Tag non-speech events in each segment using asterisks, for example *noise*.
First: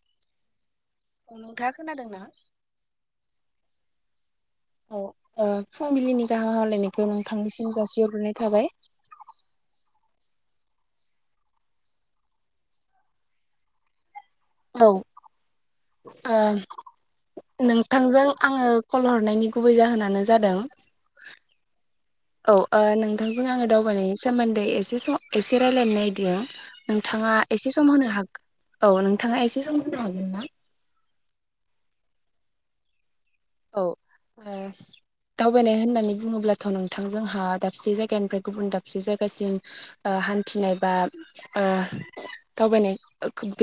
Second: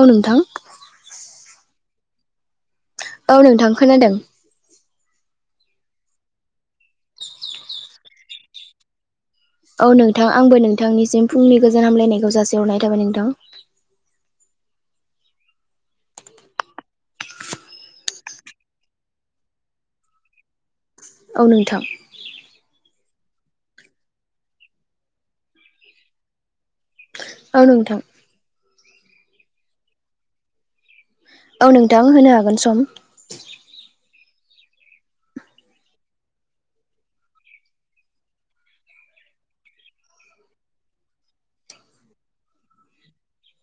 औ नोंथां। ओ नोंथाङा खोनादों ना? औ नोंथां खोनादों। औ ओ फुंबिलिनि गाहाम हामलायनायखौ नोंथांनिसिम जासिहरग्रोनाय थाबाय। औ नोंथां आंबो नोंथांनिसिम फुंनि गोजोन हामलायनायखौ जासि हरनाय थाबाय नोंथां। औ ओ नोंथांजों आङो कल हरनायनि गुबै जाहोनानो जादों औ नोंथां। औ ओ नोंथांजों आङो दावबायनायनि सोमोन्दै एसे एसे रायलायनो नागिरदों। नोंथाङा औ एसे सम नोंथां होनो हा औ नोंथाङा एसे सम होनो हागोन ना? औ नोंथां होनो हागोन सम। औ ओ दावबायनाय होननानै बुङोब्लाथ' नोंथां जोंहा दाबसे जायगानिफ्राय गुबुन दाबसे जायगासिम ओ हान्थिनाय बा ओ दावबायनाय,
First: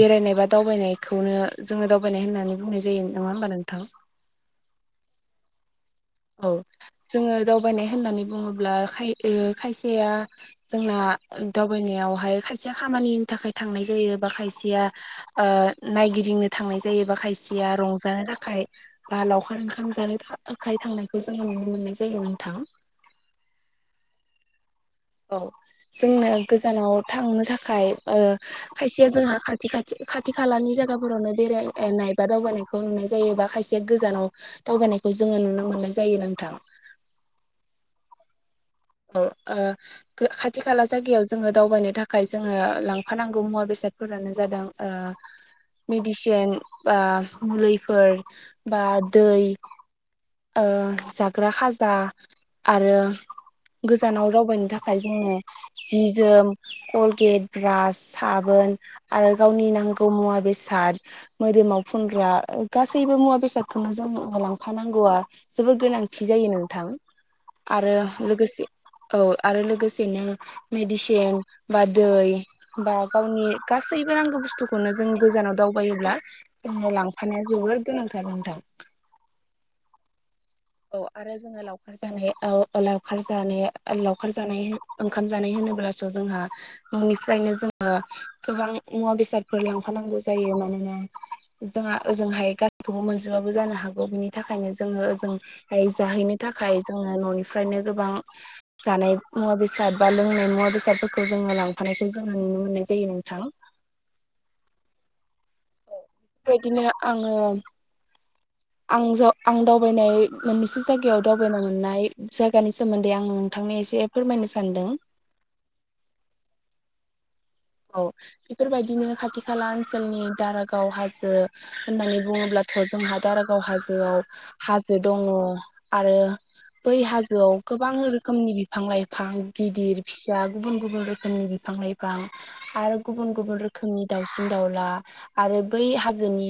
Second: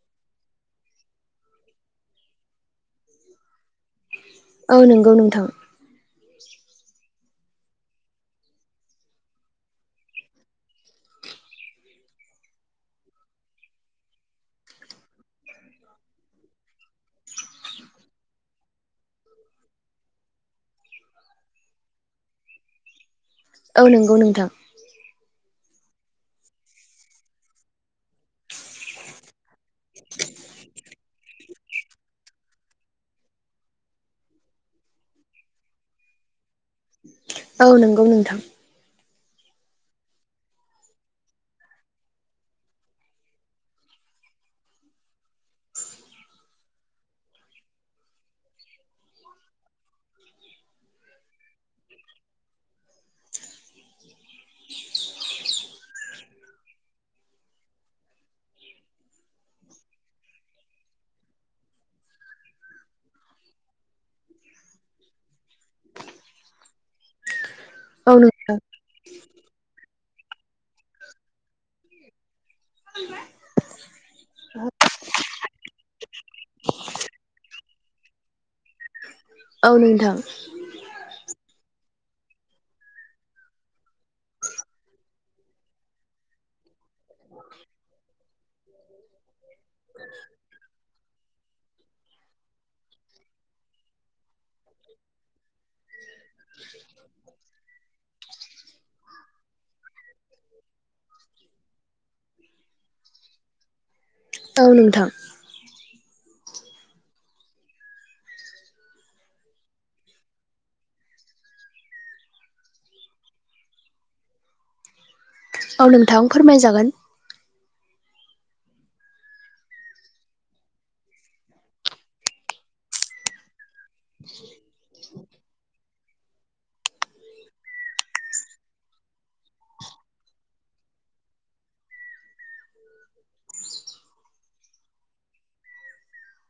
बेरायनाय बा दावबायनायखौनो जोङो दावबायनाय होननानै बुंनाय जायो, नङा होमबा नोंथां? औ नोंगौ नोंथां। औ जोङो दावबायनाय होननानै बुङोब्ला खाय ओ खायसेया जोंना दावबायनायावहाय खायसेया खामानिनि थाखाय थांनाय जायो बा खायसेया ओ नायगिदिंनो थांनाय जायो बा खायसेया रंजानो थाखाय बा लावखार ओंखाम जानो थाखाय थांनायखौ जोङो नुनो मोननाय जायो नोंथां। औ नोंगौ नोंथां। औ जोंनो गोजानाव थांनो थाखाय ओ खायसेया जोंहा खाथि खाथि, खाथि खालानि जायगाफोरावनो बेरायनाय बा दावबायनायखौ नुनाय जायो बा खायसेया गोजानाव दावबायनायखौ जोङो नुनो मोननाय जायो नोंथां। औ नोंगौ नोंथां। औ ओ खो खाथि खाला जायगायाव जोङो दावबायनो थाखाय जोङो लांफानांगौ मुवा बेसादफोरानो जादों ओ मेडिसिन बा मुलिफोर बा दै ओ जाग्रा खाजा आरो गोजानाव दावबायनो थाखाय जोङो जि जोम कलगेट ब्रास साबोन आरो गावनि नांगौ मुवा बेसाद मोदोमाव फुनग्रा गासैबो मुवा बेसादखौनो जों लांफानांगौआ जोबोर गोनांथि जायो नोंथां आरो औ नोंथां लोगोसे औ आरो लोगोसेनो मेडिसिन बा दै बा गावनि गासैबो नांगौ बुस्थुखौनो जों गोजानाव दावबायोब्ला जों लांफानाया जोबोर गोनांथार नोंथां। औ नोंथां। औ आरो जों लाव जानाय लावखार जानाय लावखार जानाय ओंखाम जानाय होनोब्लाथ' जोंहा न'निफ्रायनो जोङो गोबां मुवा बेसादफोर लांफानांगौ जायो मानोना जोंहा ओजोंहाय गासिबो मोनजोबाबो जानो हागौ बिनि थाखायनो जोङो ओजों जाहैनो थाखाय जोङो न'निफ्रायनो गोबां जानाय मुवा बेसाद बा लोंनाय मुवा बेसादफोरखौ जोङो लांफानायखौ जोङो नुनो मोननाय जायो नोंथां औ नोंथां बेबायदिनो आङो आं आं दावबायनाय मोननैसो जायगायाव दावबायनो मोननाय जायगानि सोमोन्दै आं नोंथांनि एसे फोरमायनो सानदों। औ नोंथां फोरमायजागोन औ बेफोरबायदिनो खाथि खाला ओनसोलनि दारागाव हाजो होननानै बुङोब्लाथ' जोंहा दारागाव हाजोआव हाजो दङ आरो बै हाजोआव गोबां रोखोमनि बिफां लाइफां गिदिर फिसा गुबुन गुबुन रोखोमनि बिफां लाइफां आरो गुबुन गुबुन रोखोमनि दाउसिन दाउला आरो बै हाजोनि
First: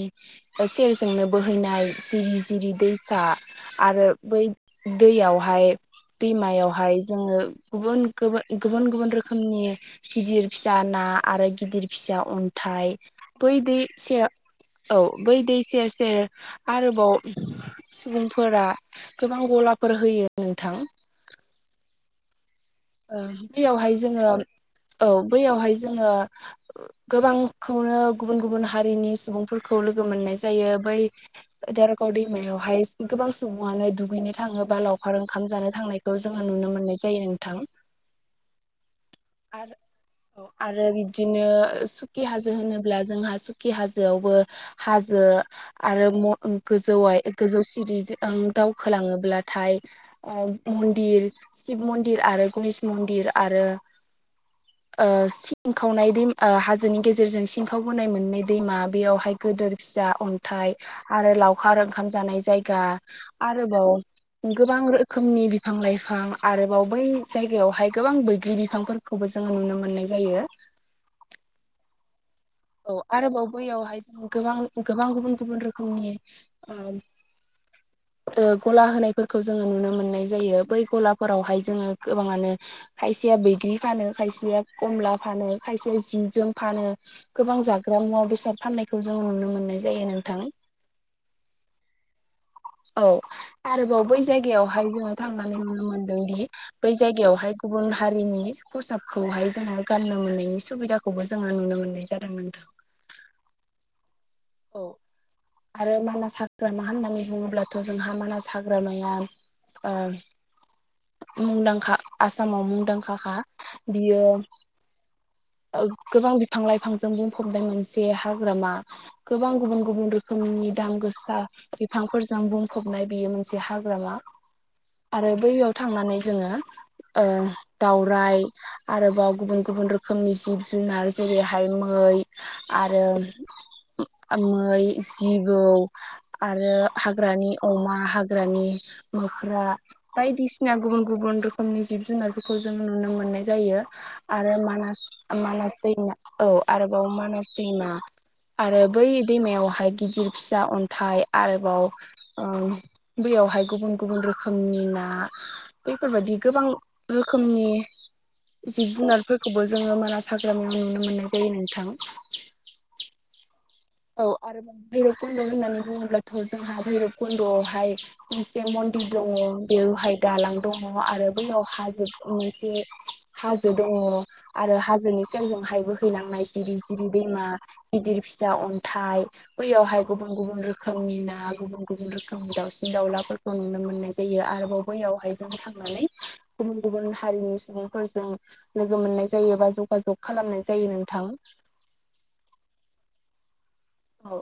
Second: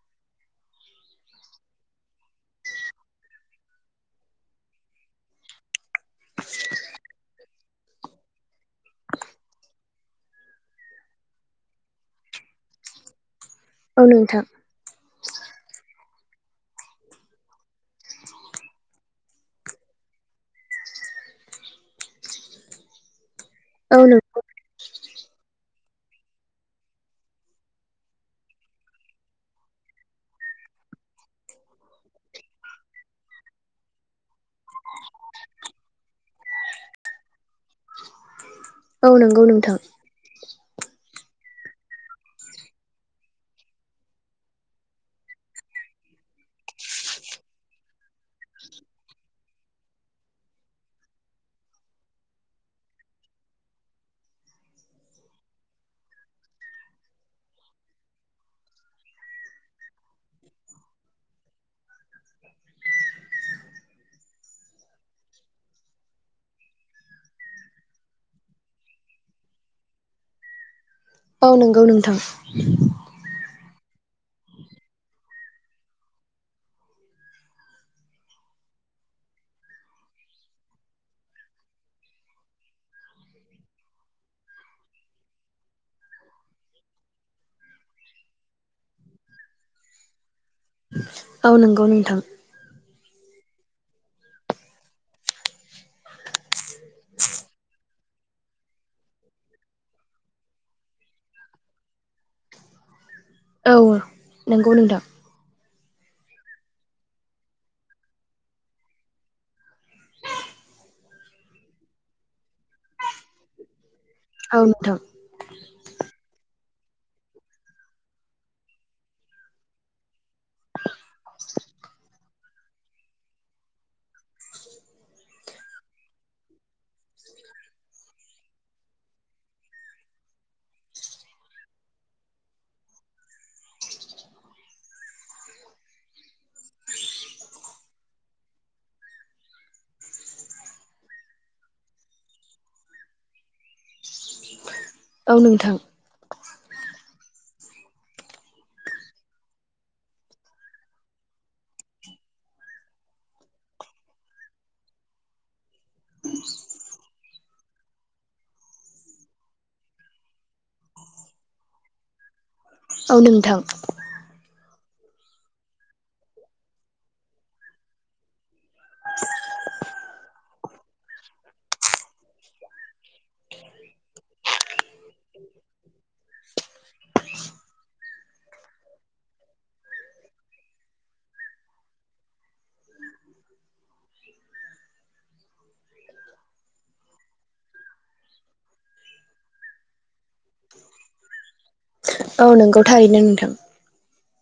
सेरजोंनो बोहैनाय जिरि जिरि दैसा आरो बै दैयावहाय दैमायावहाय जोङो गुबुन गुबुन गुबुन गुबुन रोखोमनि गिदिर फिसा ना आरो गिदिर फिसा अन्थाइ बै दै औ सेर नोंथां औ बै दै सेर सेर आरोबाव सुबुंफोरा गोबां गलाफोर होयो नोंथां ओ बैयावहाय औ नों जोङो औ बैयावहाय जोङो गोबांखौनो गुबुन गुबुन हारिनि सुबुंफोरखौ लोगो मोननाय जायो बै दारागाव दैमायावहाय गोबां सुबुङानो दुगैनो थाङोबा लावखार ओंखाम जानो थांनाय खौ जोङो नुनो मोननाय जायो नोंथां औ नंगौ आरो नोंथां आरो बिब्दिनो सुखि हाजो होनोब्ला जोंहा सुखि हाजोआवबो हाजो आरो गोजौ गोजौ सिरिजों दावखोलाङोब्लाथाय मन्दिर शिब मन्दिर आरो गणश मन्दिर आरो ओ सिं खावनाय दैम हाजोनि गेजेरजों सिंखावबोनाय मोनै दैमा बेयावहाय गिदोर फिसा अन्थाइ आरो लावखार ओंखाम जानाय जायगा आरोबाव गोबां रोखोमनि बिफां लाइफां आरोबाव बै जायगायावहाय गोबां बैग्रि बिफांफोरखौबो जोङो नुनो मोननाय जायो औ नोंगौ नोंथां औ आरोबाव बैयावहाय जों गोबां गोबां गुबुन गुबुन रोखोमनि *inaudible* गला होनायफोरखौ जोङो नुनो मोननाय जायो बै गलाफोरावहाय जोङो गोबाङानो खायसेया बैग्रि फानो खायसेया खमला फानो खायसेया जि जोम फानो गोबां जाग्रा मुवा बेसाद फाननायखौ जों नुनो मोननाय जायो नोंथां औ नोंगौ नोंथां औ आरोबाव बै जायगायावहाय जोङो थांनानै नुनो मोनदोंदि बै जायगायावहाय गुबुन हारिनि खसाबखौहाय जोङो गाननो मोननायनि सुबिदाखौ खौबो जोङो नुनो मोननाय जादों नोंथां औ नंगौ औ नोंथां आरो मानास हाग्रामा होननानै बुङोब्लाथ' जोंहा मानास हाग्रामाया ओ मुंदांखा आसामाव मुंदांखाखा बियो औ नोंथां ओ गोबां बिफां लाइफांजों बुंफबनाय मोनसे हाग्रामा गोबां गुबुन गुबुन रोखोमनि दाम गोसा बिफांफोरजों बुंफबनाय बियो मोनसे हाग्रामा आरो बैयाव थांनानै जोङो ओ दावराय आरोबाव गुबुन गुबुन रोखोमनि जिब जुनार जेरैहाय मै आरो मै जिबौ आरो हाग्रानि अमा हाग्रानि मोख्रा बायदिसिना गुबुन गुबुन रोखोमनि जिब जुनारफोरखौ जों नुनो मोननाय जायो आरो मानास औ नोंथां मानास दैमा औ आरोबाव मानास दैमा आरो बै दैमायावहाय गिदिर फिसा अन्थाइ आरोबाव ओ बैयावहाय गुबुन गुबुन रोखोमनि ना बैफोरबायदि गोबां रोखोमनि जिब जुनारफोरखौबो जोङो मानास हाग्रामायाव नुनो मोननाय जायो नोंथां औ नोंथां औ आरोबाव भैरब खुन्द' होननानै बुङोब्लाथ' जोंहा भैरब कुन्द'आवहाय मोनसे मन्दिर दङ बेवहाय दालां दङ आरो बैयाव हाजो मोनसे हाजो दङ आरो हाजोनि सेरजोंहाय बोहैलांनाय जिरि जिरि दैमा गिदिर फिसा अन्थाइ बैयावहाय गुबुन गुबुन रोखोमनि ना गुबुन गुबुन रोखोमनि दाउसिन दाउलाफोरखौ नुनो मोननाय जायो आरोबाव बैयावहाय जों थांनानै गुबुन गुबुन हारिनि सुबुंफोरजों लोगो मोननाय जायो बा जगाजग खालामनाय जायो नोंथां औ नोंगौ थारैनो नोंथां औ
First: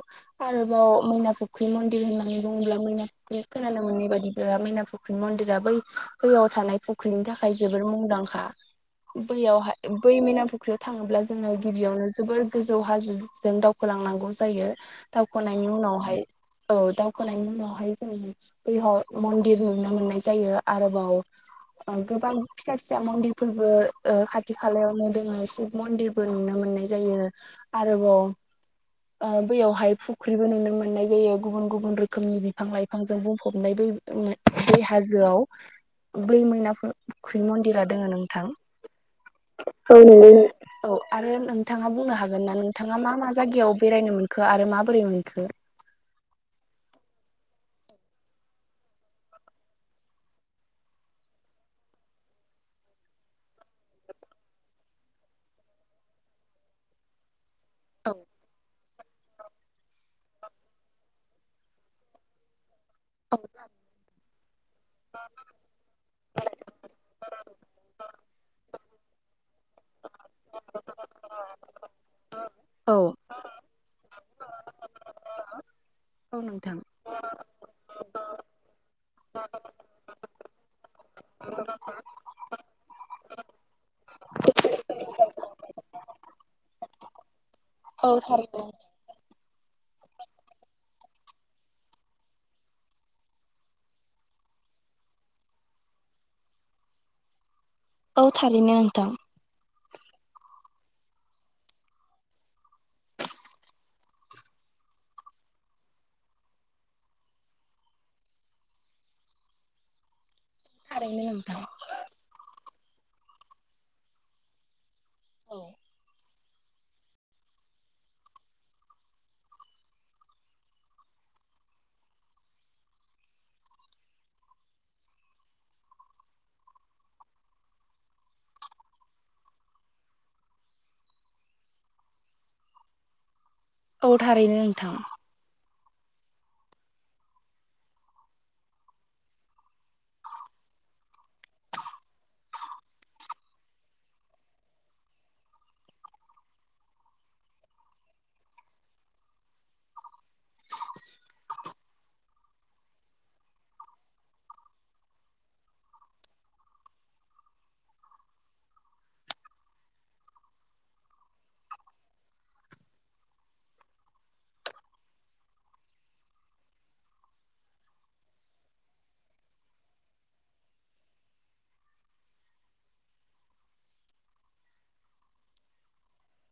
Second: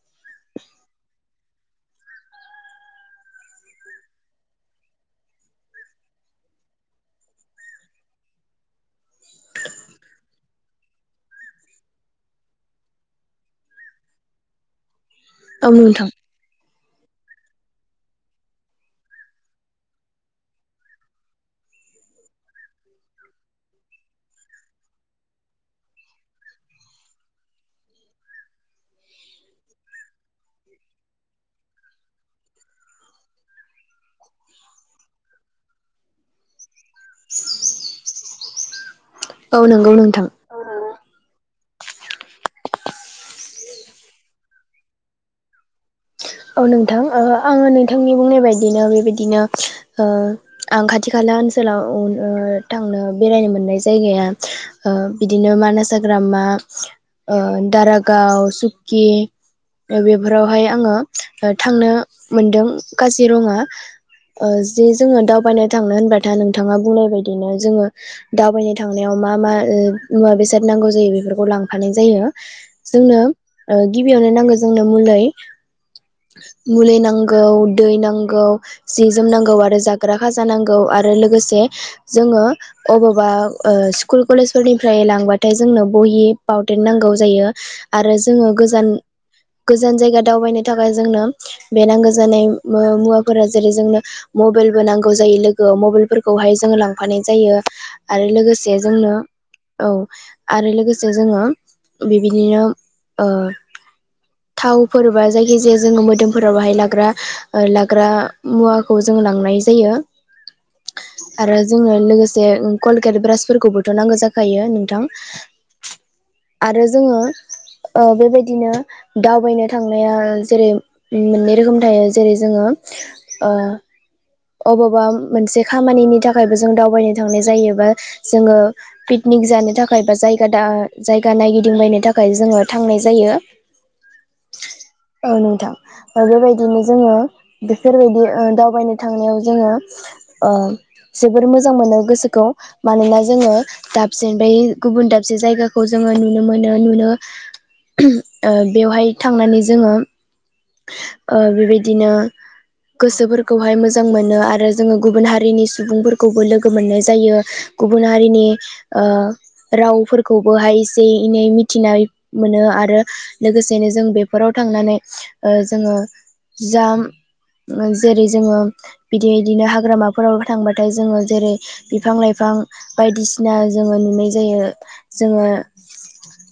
आरोबाव मैना फुख्रि मन्दिर होननानै बुङोब्ला मैना फुख्रि खोनानो मोननाय बायदिब्ला मैना फुख्रि मैना फुख्रि मन्दिरा बै बैयाव थानाय फुख्रिनि थाखाय जोबोद मुंदांखा बैयावहाय बै मिना फुख्रियाव थाङोब्ला जोङो गिबियावनो जोबोर गोजौ हाजोजों दाव दावखोलांनांगौ जायो औ दावखोनायनि नोंथां उनावहाय औ दावखोनायनि उनावहाय जों बेयाव मन्दिर नुनो मोननाय जायो आरोबाव गोबां फिसा फिसा मन्दिरफोरबो ओ खाथि खालायावनो दङ शिब मन्दिर बो नुनो मोननाय जायो आरोबाव ओ बैयावहाय फुख्रिबो नुनो मोननाय जायो गुबुन गुबुन रोखोमनि बिफां लाइफांजों बुंफबनाय बो बे हाजोआव बै मैना फुख्रि मन्दिरा दङ नोंथां नंगौ औ नोंथां औ आरो नोंथाङा बुंनो हागोन ना नोंथाङा मा मा जायगायाव बेरायनो मोनखो आरो माबोरै मोनखो औ नोंथां आङो नोंथांनि बुंनाय बायदिनो बेबायदिनो ओ आं खाथि खाला ओनसोलाव ओं ओ थांनो बेरायनो मोन बै जायगाया ओ बिदिनो मानास हाग्रामा ओन दारागाव सुकि ओ बेफोरावहाय आङो ओ थांनो मोनदों औ काजिरङा जि जोङो दावबायनो थांनो होनबाथाय नोंथाङा बुंनाय बायदिनो जोङो दावबायनो थांनायाव मा मा मुवा बेसाद नांगौ जायो बेफोरखौ लांफानाय जायो जोंनो ओ गिबियावनो नांगौ जोंनो मुलि औ नोंथां मुलि नांगौ दै नांगौ जि जोम नांगौ आरो जाग्रा खाजा नांगौ आरो लोगोसे जोङो अबावबा ओ स्कुल कलेजफोरनिफ्राय लांबाथाय जोंनो बहि पावटेन नांगौ जायो। आरो औ जोङो थारैनो गोजान गोजान जायगा दावबायनो थाखाय जोंनो बे नांगो जानाय उम मुवाफोरा जेरै जोंनो मबाइलबो नांगौ जायो लोगोयाव मबाइलफोरखौहाय जोङो लांफानाय जायो। आरो औ थारैनो लोगोसे नोंथां जोंनो औ आरो लोगोसे जोङो बेबायदिनो ओ थाव फोरबा जाय खिजाया जोङो मोदोमफोराव बाहाय लाग्रा ओ लाग्रा मुवाखौ जों लांनाय जायो। *inaudible* आरो नोंथां जोंनो लोगोसे ओ कलगेट ब्रासफोरखौबोथ' नांगौ जाखायो नोंथां। औ आरो जोङो ओ बेबायदिनो दावबायनो थांनाया जेरै उम मोननै रोखोम थायो जेरै जोङो ओ अबावबा मोनसे खामानिनि थाखायबो जों दावबायनो थांनाय जायोबा जोङो पिकनिक जानो थाखाय बा जायगा दा जायगा नायगिदिंबायनो थाखाय जोङो थांनाय जायो। औ थारैनो नोंथां। औ नोंथां ओ बेबायदिनो जोङो बेफोरबायदि ओ दावबायनो थांनायाव जोङो ओ जोबोर मोजां मोनो गोसोखौ मानोना जोङो दाबसेनिफ्राय गुबुन दाबसे जायगाखौ जोङो नुनो मोनो नुनो ओ बेवहाय थांनानै जोङो ओ बेबायदिनो गोसोफोरखौहाय मोजां मोनो आरो जोङो गुबुन हारिनि सुबुंफोरखौबो लोगो मोननाय जायो। गुबुन हारिनि ओ रावफोरखौबोहाय एसे एनै मिथिनाय मोनो आरो लोगोसेनो जों बेफोराव थांनानै ओ जोङो जाम ओ जेरै जोङो बिदि बिदिनो हाग्रामाफोराव थांबाथाय जोङो जेरै बिफां लाइफां बायदिसिना जोङो नुनाय जायो जोङो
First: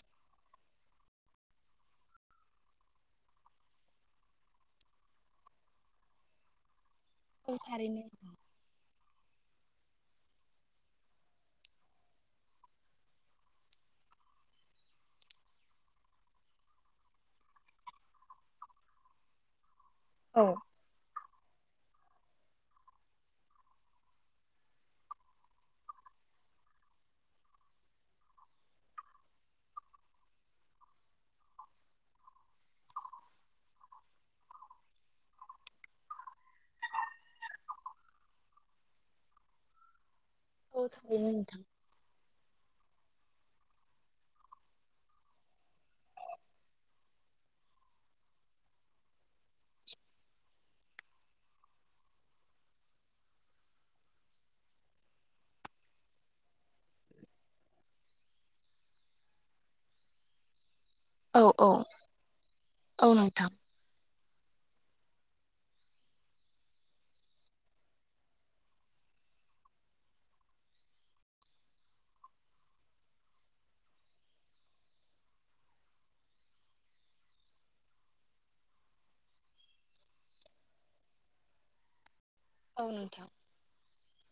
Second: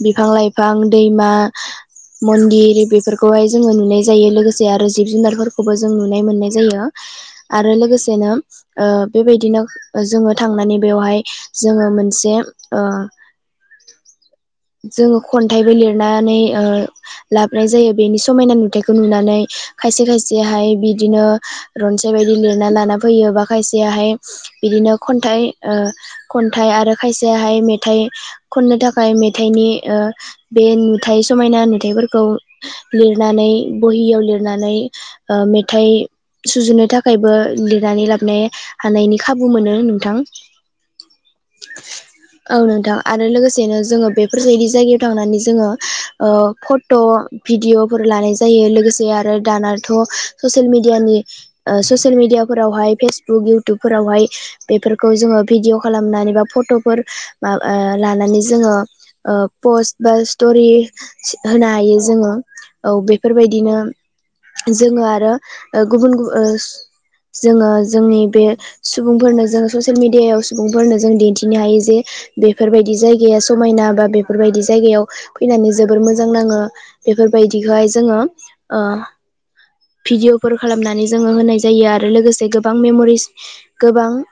बिफां लाइफां दैमा मन्दिर बेफोरख खौहाय जोङो नुनाय जायो लोगोसे आरो जिब जुनारफोरखौबो जों नुनाय मोननाय जायो। औ आरो थारैनो लोगोसेनो ओ बेबायदिनो जोङो थांनानै बेवहाय जोङो मोनसे ओ *inaudible* जोङो खन्थाइबो लिरनानै ओ लाबनाय जायो। बेनि समायना नुथायखौ नुनानै खायसे औ खायसेयाहाय बिदिनो रनसाय बायदि लिरना लाना फैयो बा खायसेयाहाय बिदिनो खन्थाइ ओ खन्थाइ आरो खायसेहाय मेथाइ खननो थाखाय मेथाइनि ओ बे नुथाइ समायना नुथायफोरखौ लिरनानै बहियाव लिरनानै ओ मेथाइ सुजुनो थाखायबो लिरनानै लाबनाय हानायनि खाबु मोनो नोंथां। *unintelligible* बेनो नोंथां। औ नोंथां आरो लोगोसेनो जोङो बेफोरबायदि जायगायाव थांनानै जोङो ओ फट' भिडिअफोर लानाय जायो लोगोसे आरो दानाथ' ससियेल मिडियानि ससियेल मिडियाफोरावहाय फेसबुक इयउटुबफोरावहाय बेफोरखौ जोङो भिडिअ' खालामनानै बा फट'फोर माबा लानानै जोङो पस्ट बा स्ट'रि औ औ होनो हायो जोङो। औ बेफोरबायदिनो जोङो आरो ओ गुबुन गुब ओस जोङो जोंनि बे सुबुंफोरनो जों ससियेल मिडियायाव सुबुंफोरनो जों दिन्थिनो हायो जे बेफोरबायदि जायगाया समायना बा बेफोरबायदि जायगायाव फैनानै जोबोर मोजां नाङो। बेफोरबायदिहाय जोङो भिडिअफोर खालामनानै जोङो होनाय जायो आरो लोगोसे गोबां औ नोंथां मेमरिस गोबां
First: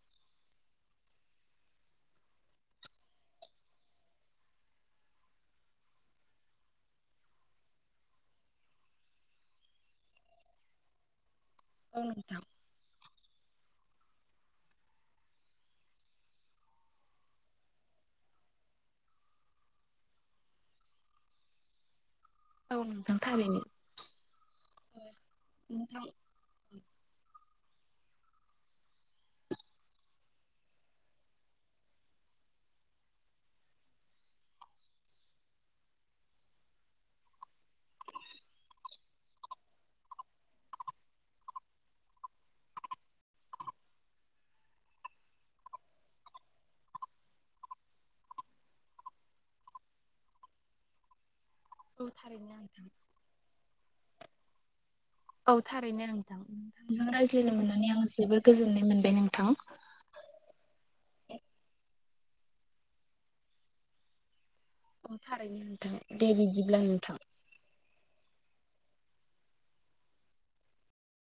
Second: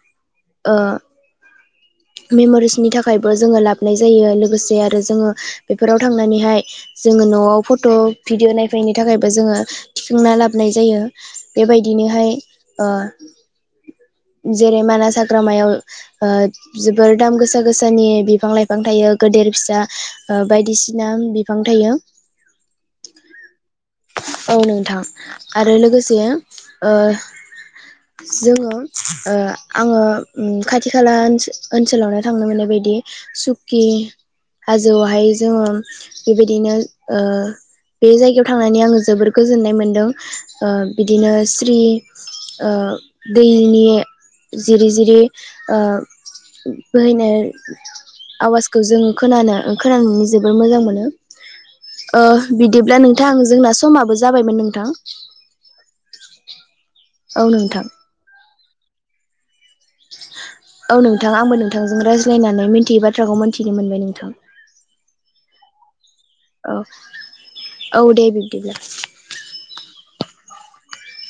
*inaudible* मेम'रिसनि थाखायबो जोङो लाबोनाय जायो लोगोसे आरो जोङो बेफोराव थांनानैहाय जोङो न'आव फट' भिडिअ नायफैयनायनि थाखायबो जोङो थिखांना लाबोनाय जायो। औ बेबायदिनोहाय नोंथां ओ जेरै मानास हाग्रामायाव ओ जोबोर दाम गोसा गोसानि बिफां लाइफां थायो गेदेर फिसा ओ बायदिसिना बिफां थायो। औ नोंथां थारैनो। औ नोंथां आरो नोंथां लोगोसेयो ओ *inaudible* जोङो ओ आङो उम खाथि खाला ओन ओनसोलावनो थांनो मोननाय बायदि सुकि हाजोआवहाय जोङो बेबायदिनो ओ बे जायगायाव थांनानै आङो जोबोर गोजोननाय मोनदों बिदिनो स्रि ओ दैनि जिरि जिरि ओ बोहैनाय आवाजखौ जों खोनानो खोनानानै जोबोर मोजां मोनो। औ ओह थारैनो नोंथां बिदिब्ला नोंथां जोंना समाबो जाबायमोन नोंथां। औ थारैनो नोंथां नोंजों औ रायज्लायनो नोंथां मोननानै आं जोबोर गोजोननाय मोनबाय नोंथां। औ नोंथां आंबो नोंथांजों रायज्लायनानै मिन्थियै बाथ्राखौ मिन्थिनो मोनबाय नोंथां। औ थारैनो नोंथां दे औ बिदिब्ला नोंथां। औ दे बिब्दिब्ला